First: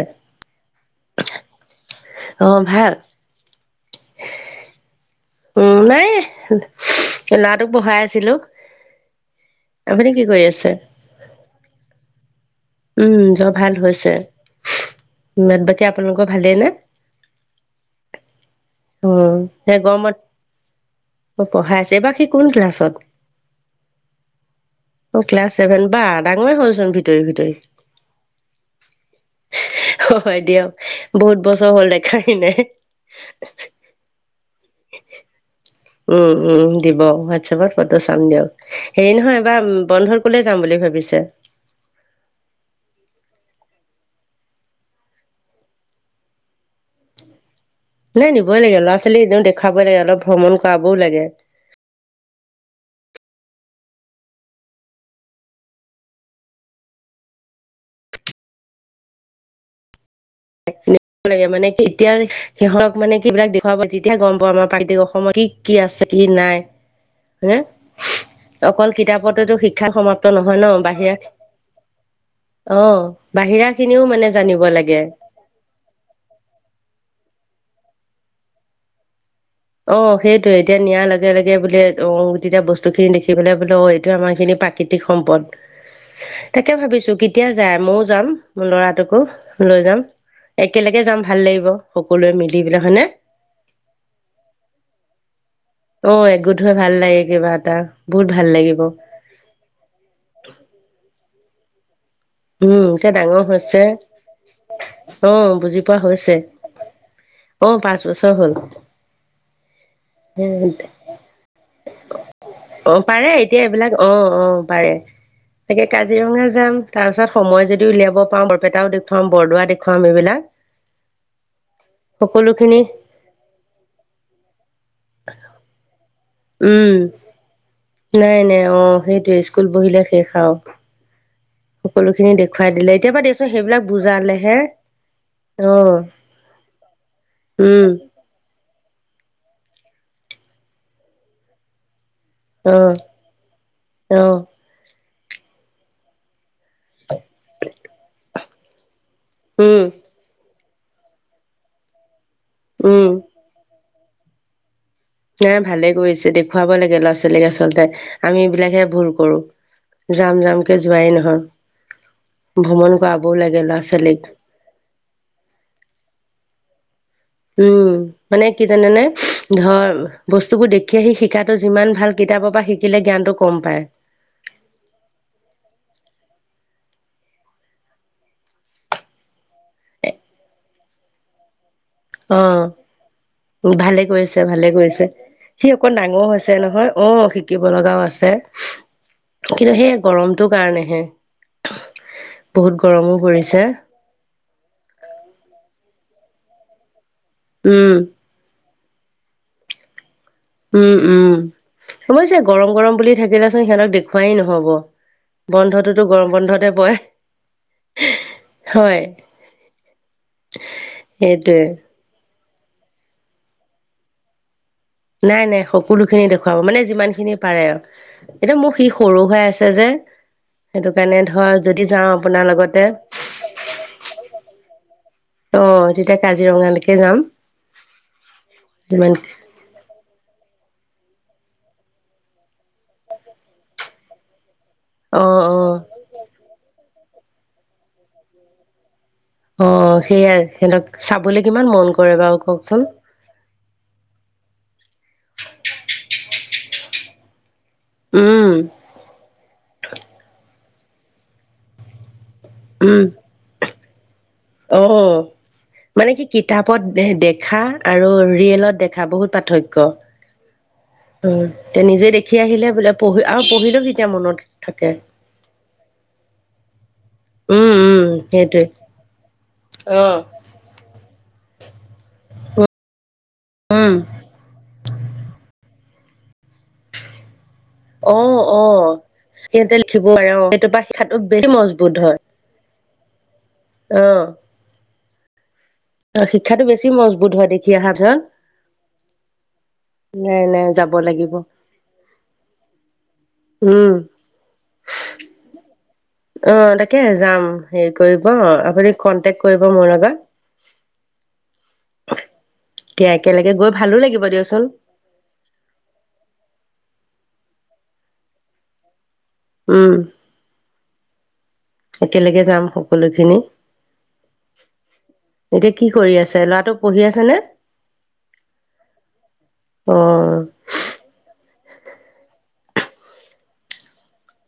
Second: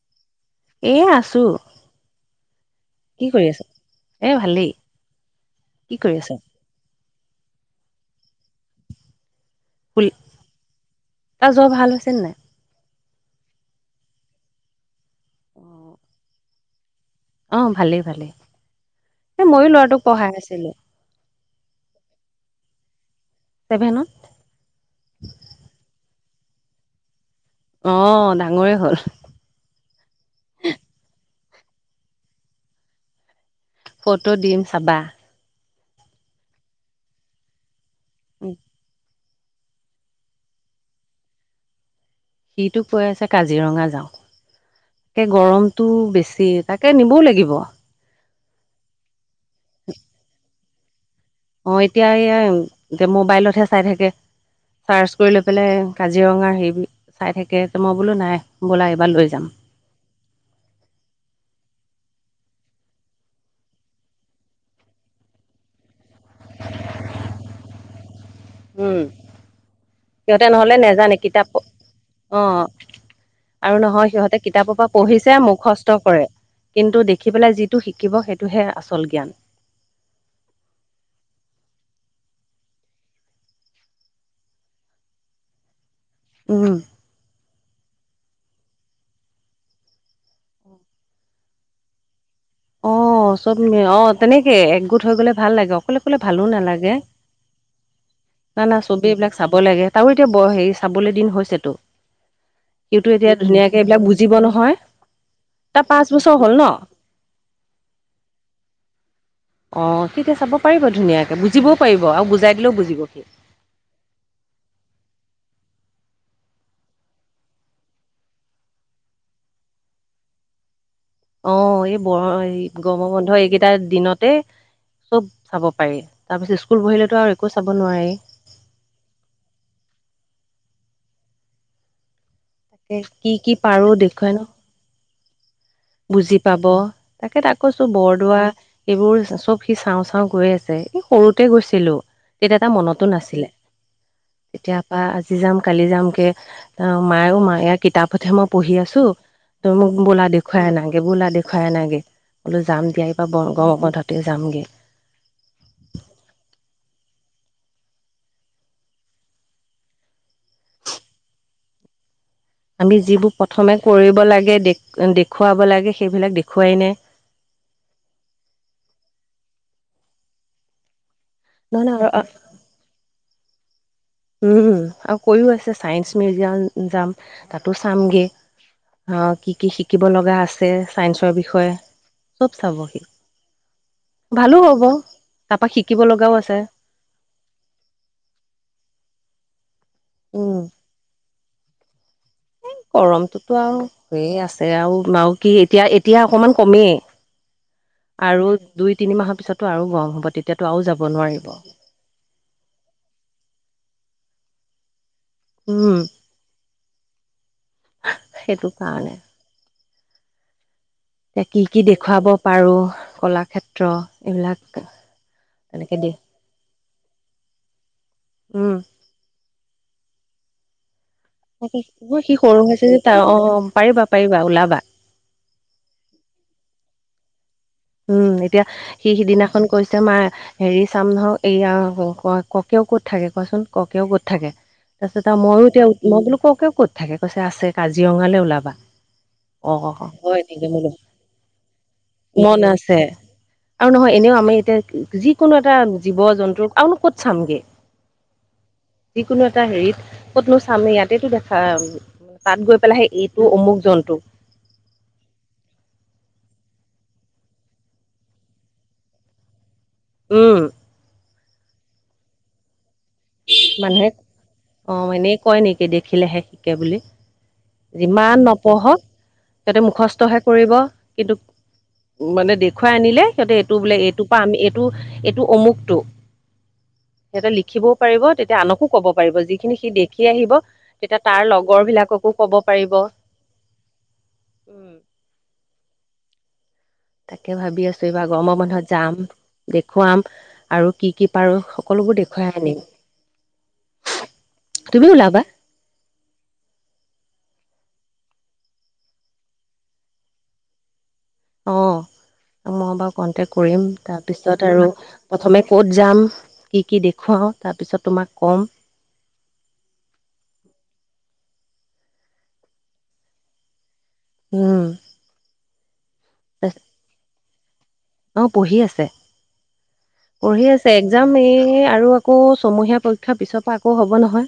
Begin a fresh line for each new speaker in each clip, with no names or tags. এ
এইয়া আছো।
ভাল
কি কৰি আছ? এ ভালেই।
উম,
কি
নাই
কৰি আছ
ল'ৰাটোক পঢ়াই আছিলো।
পুল
আপুনি কি কৰি আছে।
তাৰ জ্বৰ ভাল হৈছে নে নাই
উম, জ্বৰ ভাল হৈছে,
অ
বাকী আপোনালোকৰ ভালেই নে?
অ ভালেই ভালেই। এই মইো
সেই
ল'ৰাটোক
গৰমত
পঢ়াই আছিলো।
অ' পঢ়াই আছে, এইবাৰ সি কোন ক্লাছত?
ছেভেনত
অ' ক্লাছ ছেভেন বা! ডাঙৰে হ'লচোন ভিতৰি ভিত তৰি,
অ ডাঙৰে হ'ল
হয় দিয়ক বহুত বস ছৰ হল দেখাই নাই।
ফটো দিম চাবা।
উম উম দিব হোৱাটছএপত ফটো চাম দিয়ক।
উম,
হেৰি নহয়, বন্ধত ক'লে যাম বুলি ভাবিছে?
সিটো কৈ আছে কাজিৰঙা যাওঁ। তাকে গৰমটো বেছি, তাকে নিবও লাগিব।
নাই নিবই লাগে, ল'ৰা-ছোৱালী এনেও দেখুৱাবই লাগে অলপ ভ্ৰমণ কৰাবও লাগে।
অ', এতিয়া এইয়া মোবাইলতহে চাই থাকে। চাৰ্চ কৰি লৈ পেলাই কাজিৰঙা হেৰি চাই থাকে, মই বোলো নাই ব'লা এইবাৰ লৈ যাম।
[inaudible] লাগে মানে এতিয়া সিহঁক মানে কিবিলাক দেখুৱাবা তেতিয়া গম পাওঁ আমাৰ প্ৰাকৃতক অসমত কি কি আছে? কি নাই? হে। অকল
উম
কিতাপতেতো শিক্ষাত সমাপ্ত
সিহঁতে
নহয় ন?
নহ'লে
বাহিৰা
নেজানে কিতাপ অ
অ', বাহিৰা খিনিও মানে জানিব লাগে।
কষ্ট কৰে কিন্তু দেখি পেলাই যিটো শিকিব সেইটোহে আচল জ্ঞান।
অ' সেইটোয়ে এতিয়া নিয়াৰ লগে লগে বোলে অং তিতিয়া বস্তু খিনি দেখি পেলে বোলে অ' এইটো আমাৰ খিনি প্ৰাকৃতিক সম্পদ,
উম
তাকে ভাবিছো! কেতিয়া যায়? মও যাম, মোৰ লৰাটোকো লৈ যাম, একেলগে যাম ভাল লাগিব। সকলোৱে মিলি পেলাক হয়নে।
অ' চব অ' তেনেকে একগোট হৈ গ'লে ভাল লাগে অকলে
অ
কলে ভালো
একগোট হৈ
নালাগে।
ভাল লাগে কিবা এটা বহুত ভাল
নাই না
লাগিব
চবি এইবিলাক চাব লাগে তাৰো এতিয়া হেৰি চাবলৈ দিন হৈছেতো।
উম
সতো এতিয়া
ডাঙৰ
ধুনীয়াকে
হৈছে
এইবিলাক বুজিব নহয়।
অ বুজি
তাৰ
পোৱা
পাঁচ
হৈছে
বছৰ হ'ল ন।
অ পাঁচ বছৰ হ'ল।
অঁ তেতিয়া চাব পাৰিব ধুনীয়াকে বুজিবও পাৰিব আৰু বুজাই দিলেও বুজিব সি।
অঁ পাৰে তাকে কাজিৰঙা যাম। তাৰপিছত সময় যদি উলিয়াব পাওঁ বৰপেটাও দেখুৱাম বৰদোৱা দেখুৱাম এইবিলাক।
অঁ এই ব
সকলোখিনি
গম বন্ধ এইকেইটা দিনতে চব চাব পাৰি। তাৰপিছত স্কুল
উম
বহিলেতো আৰু একো চাব নোৱাৰি
নাই নাই অঁ সেইটোয়ে স্কুল বহিলে শেষ। আৰু সকলোখিনি দেখুৱাই দিলে এতিয়া পৰা
কি কি
দেচোন সেইবিলাক
পাৰো দেখুৱাই ন
বুজালেহে অ
বুজি পাব তাকে ত আকৌ কইছো
উম
বৰদোৱা এইবোৰ চব সি চাওঁ চাওঁ গৈ আছে এই সৰুতে গৈছিলো। তেতি এটা
অ
মনতো নাছিলে
অ
তেতিয় পৰা আজি যাম কালি যাম কে অ', মায়ো মা ইয়াৰ কিতাপতহে মই পঢ়ি আছোঁ তই
উম
মোক বোলা দেখ দেখুৱাই আনাগে, বোলা দেখুৱাই আনাগে, বোলো যাম
উম
দিয়া এইবাৰ [unintelligible] যামগে।
নাই ভালে কৰিছে দেখুৱাব লাগে ল'ৰা ছোৱালীক আচলতে আমি এইবিলাকে ভুল কৰো। যাম যামক যোৱাই নহয়। ভ্ৰমণ
আমি
কৰাবও
যিবোৰ
লাগে
প্ৰথমে
ল'ৰা ছোৱালীক।
কৰিব লাগে দে দেখুৱাব লাগে সেইবিলাক দেখুৱাই নাই।
উম মানে কি তেনে ধৰ বস্তুবোৰ দেখি আহি শ শিকাতটো
নহয়
যিমান ভাল
নহয়
কিতাপৰ পৰা শিকিলে জ্ঞানটো কম পায়।
উমম আৰু কৈও আছে ছায়েন্স মিউজিয়াম যাম তাতো চামগে। অঁ কি কি শিকিব লগা আছে চাইন্সৰ বিষয়ে চব চাবহি
উ ভালে কৰিছে ভালে কৰিছে
তাৰপা
সি অকণ
শিকিব
ডাঙৰ
লগাও আছে
হৈছে নহয় অ শিকিব লগাও আছে কিন্তু সেই গৰমটো কাৰণেহে বহুত
এই
গৰমো
গৰমটোতো
পৰিছে।
আৰু হৈয়ে আছে আও মাও কি এতিয়া এতিয়া অকমান কমেই
উম,
আৰু দুই তিনি মাহৰ পিছতো আৰু গৰম হ'ব তেতিয়াতো আৰু
উম
যাব
উম
নোৱাৰিব
অৱশ্যে গৰম গৰম বুলি থাকিলাচোন সিহঁতক দেখুৱাই নহব
উম,
বন্ধটোতো গৰম বন্ধতে পয়
সেইটো কাৰণে
[unintelligible]
এতিয়া কি কি দেখুৱাব পাৰো কলাক্ষেত্ৰ এইবিলাক
নাই নাই
তেনেকে
সকলো
দিয়ে
খিনি দেখুৱাব মানে যিমান খিনি পাৰে আ এতিয়া
উম,
মোৰ সি সৰু হৈ আছ ছে যে সেইটো কাৰণে ধৰ যদি যাওঁ
সি
আপোনাৰ
সৰু হৈছে
লগতে
যে তাৰ অ', পাৰিবা পাৰিবা ওলাবা।
ত তেতিয়া কাজিৰঙালৈকে যাম
উম এতিয়া সি
ইমান
সিদিনাখন কৈছে মা হেৰি চাম ধৰক এইয়া ক ককেও ক'ত থাকে কোৱাচোন ককেও ক'ত থাকে
অ
তাৰপিছত আৰু
অ
মইয়ো এতিয়া মই বোলো ককেও ক'ত থাকে কৈছে আছে কাজিৰঙালৈ ওলাবা
অ
হয়
সেইয়াই
নেকি
সিহঁতক
বোলো
চাবলে কিমান মন কৰে বাৰু
মন
কওকচোন
আছে আৰু নহয় এনেও আমি এতিয়া যিকোনো এটা জীৱ-জন্তুৰ আওনো ক'ত চামগে
উম
যিকোনো এট টা হেৰিত ক'তনো চাম ইয়াতেতো দেখাম তাত গৈ পেলাই সেই এইটো অমুক জন্তু
টোহ মানে কি কিতাপত দেখা আৰু ৰিয়েলত দেখা বহুত পাৰ্থক্য
উম
অ তে নিজে দেখি আহিলে বোলে পঢ়ি আৰু পঢ়িলেও তেতিয়া
মানুহে
মনত থাকে
অ এনেই কয় নেকি দেখিলেহে শিকে বুলি
উম উম
যিমান
সেইটোৱে
নপঢ়ক সিহঁতে মুখস্থহে
অ
কৰিব কিন্তু মানে দেখুৱাই আনিলে সিহঁতে এইটো
উম
বোলে এইটোৰ পৰা আমি এইটো এইটো অমুকটো সিহঁতে লিখে দিবও
অ
পাৰিব তেতিয়া
অ
আনকো ক'ব পাৰিব
সিহঁতে
যিখিনি সি
লিখিব
দেখি
পাৰে অ
আহিব
সেইটো পৰা শিক্ষাটো
তেতিয়া
বেছি
তাৰ লগৰ বিলাককো ক'ব পাৰিব।
অহ।
উম
অ শিক্ষাটো বেছ
তাকে ভাবি আছো এইবাৰ গৰমৰ বন্ধত যাম দেখুৱাম
নাই নাই
আৰু
যাব
কি কি
লাগিব
পাৰো। সকলোবোৰ দেখুৱাই আনিম।
উম।
তুমি ওলাবা।
অ তাকে যাম হেৰি কৰিব আপুনি কনটেক কৰিব মোৰ লগত। [inaudible]
অ। মই
এতিয়া
বাৰু কন্টেক
একেলগে গৈ
কৰিম
ভালো লাগিব দিয়কচোন
তাৰপিছত আৰু প্ৰথমে ক'ত যাম। কি কি দেখুৱাওঁ তাৰপিছত তোমাক ক'ম।
উম একেলগে যাম সকলোখিনি।
উ।
এতিয়া কি কৰি আছে ল'ৰাটোক পঢ়ি আছে নে?
অ পঢ়ি আছে।
অ
পঢ়ি আছে একজাম এ এ আৰু আকৌ ছমহীয়া পৰীক্ষাৰ পিছৰ পৰা আকৌ হ'ব নহয়।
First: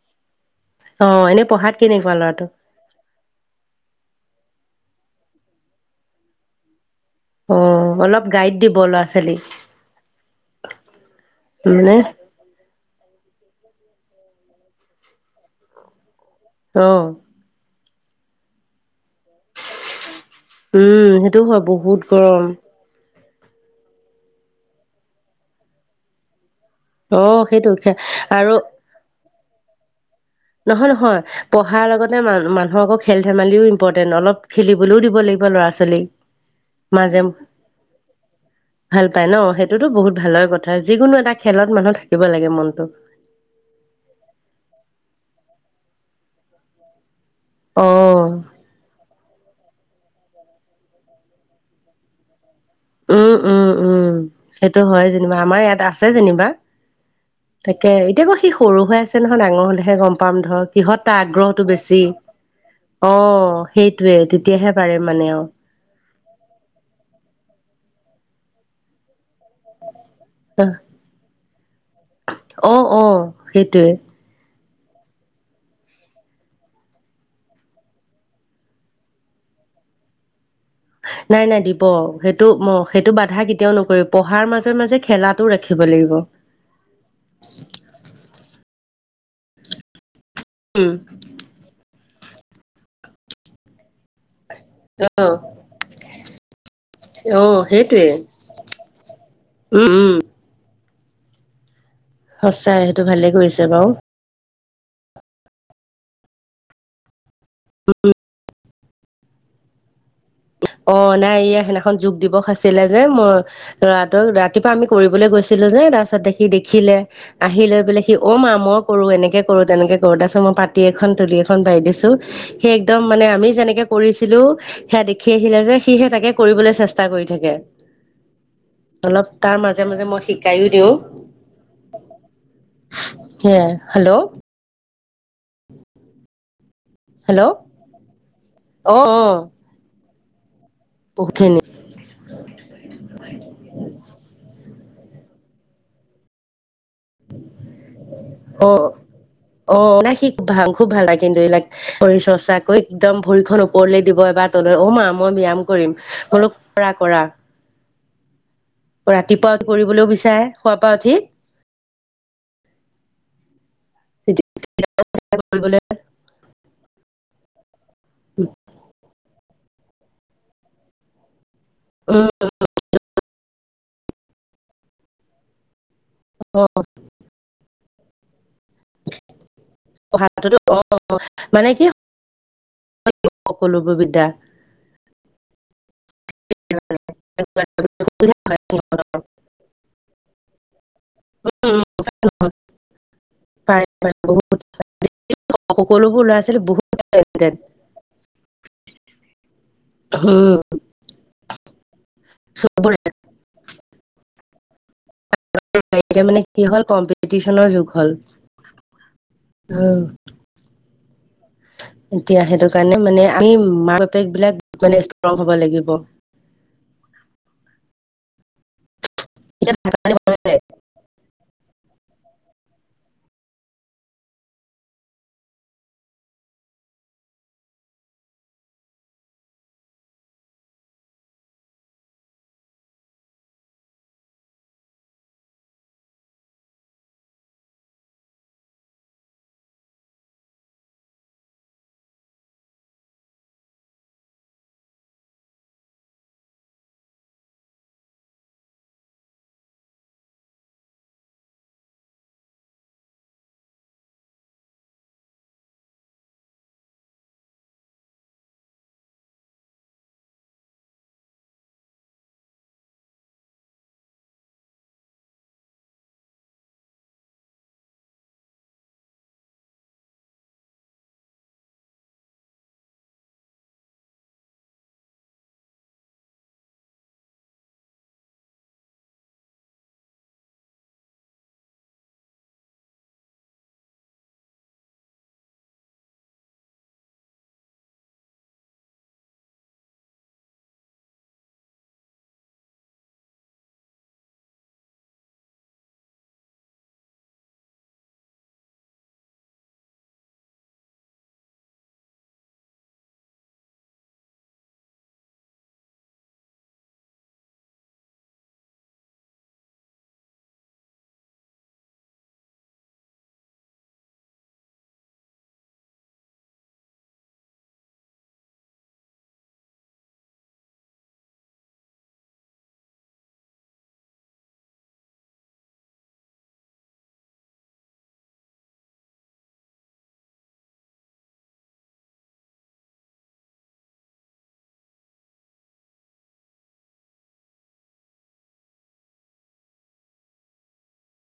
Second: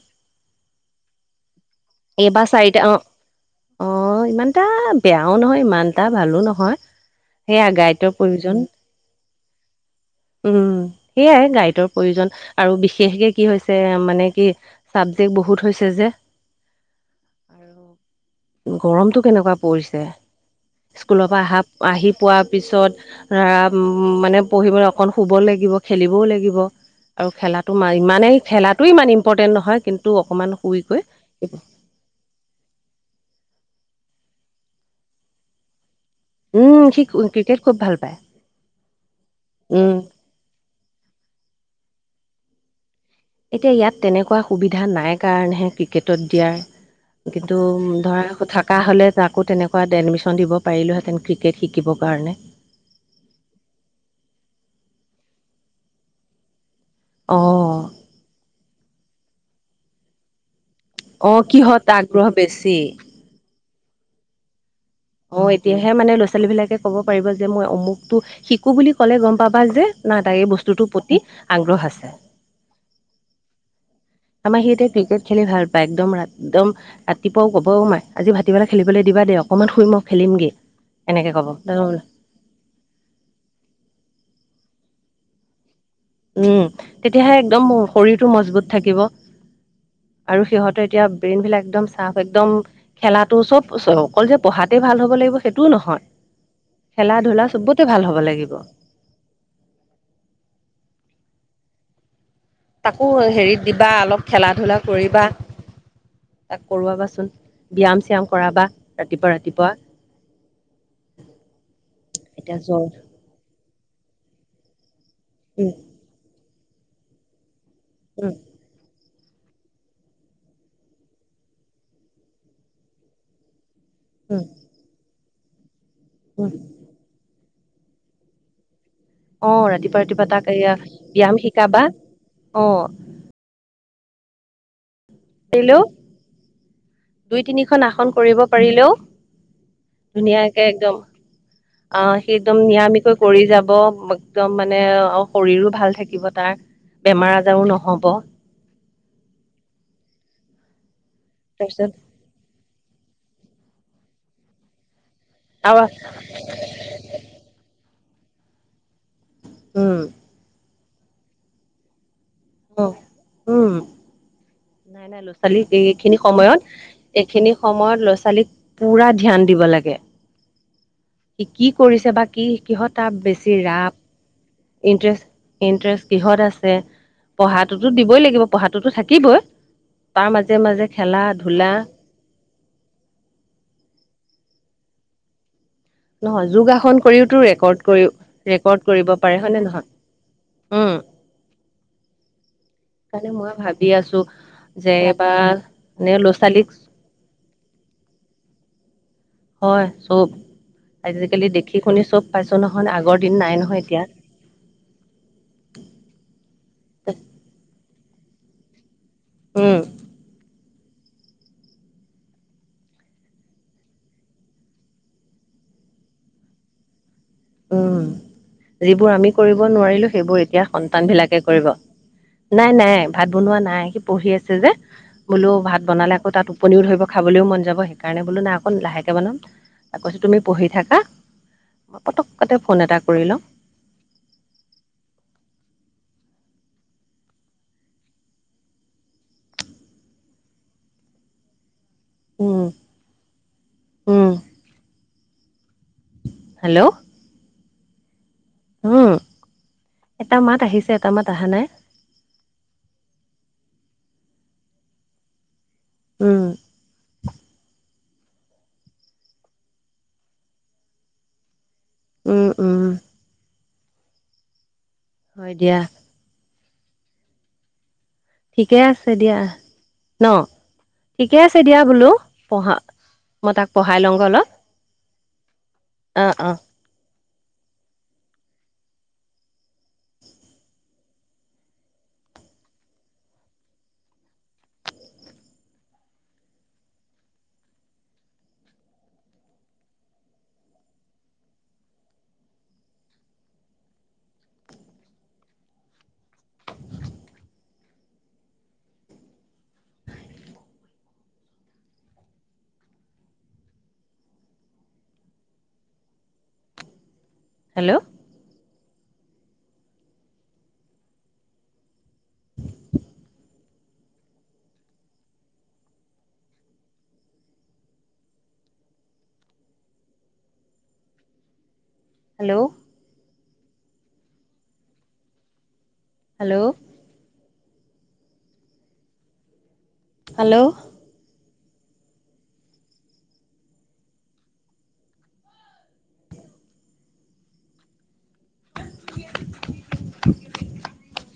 অ এনে পঢ়াত কেনেকুৱা
এবা
ল'ৰাটো
চাইটা অ অ ইমান এটা বেয়াও নহয়, ইমান এটা ভালো নহয়।
অ
সেয়া গাইডৰ
অলপ গাইড
প্ৰয়োজন
দিব ল'ৰা-ছোৱালীক।
উম সেইয়াই গাইতৰ
মানে
প্ৰয়োজন আৰু বিশেষকে কি হৈছে মানে কি চাবজেক্ট বহুত হৈছে যে।
অ'।
গৰমতটো কেনেকুৱা পৰিছে।
উম
স্কুলৰ পৰা
সেইটো
আহা
হয় বহুত
আহি পোৱা
গৰম
পিছত ধৰা মানে পঢ়িবলৈ অকণ শুব লাগিব, খেলিবও লাগিব। আৰু
অ' সেইটো
খেলাটো
খে
ইমানেই
আৰু
খেলাটো ইমান ইম্পৰ্টেণ্ট নহয়। কিন্তু, অকণমান
নহয়,
শুইকৈ
নহয় পঢ়াৰ লগতে মান মানুহৰ আকৌ খেল ধেমালিও ইম্পৰ্টেণ্ট অলপ খেলিবলৈও দিব লাগিব ল'ৰা ছোৱালীক
উম, সি
মাজে
ক্ৰিকেট খুব ভাল পায়।
ভাল পাই ন সেইটোতো
উম।
বহুত ভালৰ কথা, যিকোনো এটা খেলত মানুহ থাকিব লাগে মনতটো।
এতিয়া ইয়াত তেনেকুৱা সুবিধা নাই কাৰণেহে ক্ৰিকেটত দিয়াৰ। কিন্তু
অ'
ধৰা থকা হ'লে তাক তাকৌ তেনেকুৱাত এডমিশ্যন দিব পাৰিলোঁহেতেন ক্ৰিকেট শিকিবৰ কাৰণে
উম, উম, উম সেইটো হয় যেনিবা, আমাৰ ইয়াত আছে যেনিবা।
অ',
তাকে এতিয়া অ'ক সি সৰু হৈ আছে নহয় ডাঙৰ হ'লে হে গ'ম পাম ধৰক। কিহত তাৰ
অ',
আগ্ৰহটো
কিহত
বেছি
আগ্ৰহ বেছি?
অ' সেইটোৱে তেতিয়াহে পাৰে মানে আৰু
অ' এতিয়াহে মানে ল'ৰা ছোৱালী বিলাকে ক'ব পাৰিব যে মই অমুকটো শিকো বুলি ক'লে গ'ম পাবা যে নাই তাই এই বস্তুটোৰ প্ৰতি আগ্ৰহ আছে।
অ' অ' সেইটোৱে
আমাৰ সি এতিয়া ক্ৰিকেট খেলি ভাল পায় একদম দম ৰাতিপুৱাও ক'ব অহ' মাৰ আজি ভাটিবেলা খেলিবলৈ দিবা দেই অকনমান শুই মই খেলিমগৈ।
নাই নাই দিব সেইটো ম সেইটো বাধা কেতিয়াও নকৰিবি পঢ়াৰ মাজে মাজে খেলাটো ৰাখিব। লাগিব।
উম, তেতিয়াহে একদম শৰীৰটো মজবুত থাকিব। আৰু সিহঁতে
উম
এতিয়া ব্ৰেইন বিলাক একদম চাৰ্ফ একদম খেলাটো চ'ব অকল যে পঢ়াতে ভাল হ'ব লাগিব, সেইটোও নহয় খেলা ধূলা
অহ'
চবতে ভাল
সেইটোৱে
হ'ব লাগিব।
উম, উম। সঁচাই সেইটো
তাকো
ভালে
হেৰিত
কৰিছে
দিবা
বাৰু
অলপ খেলা ধূলাত। কৰিবা, তাক কৰোৱাবাচোন ব্যায়াম-চ্যাম কৰাবা। ৰাতিপুৱা, ৰাতিপুৱা।
অ' নাই এইয়া সেইদিনাখন যোগ দিৱস
এতিয়া জ্বৰ
আছিলে যে। মই লৰাটোক ৰাতিপুৱা আমি কৰিবলৈ গৈছিলো
উম,
যে তাৰপিছতে সি দেখিলে আহি লৈ পেলে সি
উম,
অ' মা মই কৰোঁ। এনেকে, কৰো তেনেকে কৰো তাৰপিছত মই পাতি এখন তুলি এখন পাৰি দিছো। সি একদম মানে আমি যেনেকে কৰিছিলো
উম,
সেয়া দেখি আহিলে যে সি হে তাকে
উম।
কৰিবলে চেষ্টা কৰি থাকে। অলপ তাৰ
অ' ৰাতিপুৱা
মাজে-মাজে মই
ৰাতিপুৱা তাক
শিকাইও
এয়া
দিওঁ
ব্যায়াম শিকাবা অ'
সেয়াই। হেল্ল'!
দিলোঁ,
হেল্ল' অ
দুই-তিনিখন আসন কৰিব পাৰিলেও
অ
ধুনীয়াকে একদম
বহুতখিনি
আহ সি একদম নিৰামিকৈ কৰি যাব। একদম মানে অ' শৰীৰো ভাল থাকিব তাৰ। বেমাৰ আজাৰো নহ'ব
অ' আহ মানে সি খুব ভাল খুব ভাল লাগে কিন্তু
তাৰপিছত
[unintelligible] একদম ভৰি খন ওপৰলৈ দিব এবাৰ তললৈ, অ' মা মই ব্যায়াম
আৰু
কৰিম। বোলো, কৰা কৰা। ৰাতিপুৱা
উম
কৰিবলও বিচাৰে, শুৱা পৰা উঠি।
উম, নাই নাই ল'ৰা-ছোৱালী
কৰিবলৈ
এইখিনি সময়ত খিনি সময়ত লৰা-ছোৱালীক পুৰা ধ্যান দিব লাগে। সি কি কৰিছে? বা
উম
কি কিহত তাৰ বেছি ৰাপ ইণ্টাৰেষ্ট-ইণ্টাৰেষ্ট, কিহত আছে পঢ়াটোতো দিবই লাগিব, পঢ়াটোতো থাকিবই। তাৰ মাজে
পঢ়াটোতো
মাজে
অ'
খেলা
মানে
ধূলা
কি [inaudible]
নহয় যোগাসন কৰিওতো ৰেকৰ্ড কৰিও ৰেকৰ্ড কৰিব পাৰে। হয় নে নহয়? উম। সেইকাৰণে মইও ভাবি আছো
বহুত
যে এবাৰ নে
সকলোবোৰ ল'ৰা ছোৱালী
ল'ৰা-ছোৱালীকচ
বহুত
হয় চব
উম
আজিকালি দেখি শুনি চব পাইছো নহয়
চবৰে
আগৰ দিন নাই নহয় এতিয়া।
[unintelligible] এতিয়া মানে কি হ'ল কম্পিটিচনৰ যুগ হ'ল
উম
অহ, [unintelligible] এতিয়া সেইটো কাৰণে মানে আমি মাক- বাপেক বিলাক মানে ষ্ট্ৰং হব লাগিব। [inaudible]
উম, এইবোৰ আমি কৰিব নোৱাৰিলোঁ সেইবোৰ এতিয়া সন্তান বিলাকে কৰিব। নাই-নাই ভাত বনোৱা নাই সি পঢ়ি আছে যে বোলো ভাত বনালে আকৌ তাত টোপনিও ধৰিব খাবলৈ তো মন যাব সেইকাৰণে বোলো নাই অকণ লাহেকে বনাম কৈছো তুমি পঢ়ি থাকা
[inaudible]
পটকতে ফোন এটা কৰি লওঁ। উম, উম। হেল্ল', উম, এটা মাত আহিছে, এটা মাত অহা নাই।
[inaudible]
উম, উম-উম হয় দিয়া। ঠিকে আছে দিয়া, ন'। ঠিকে আছে দিয়া বোলো পঢ়া মই তাক পঢ়াই লওঁগৈ অলপ। অ', অ'। হেল্ল', হেল্ল', হেল্ল', হেল্ল' [unintelligible]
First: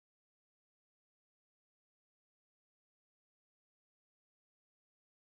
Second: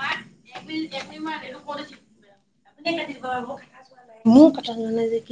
মাৰ এপ্ৰ এপ্ৰিল মাৰ এইটো কৰিছিলে মোৰ কথাৱা নাই যে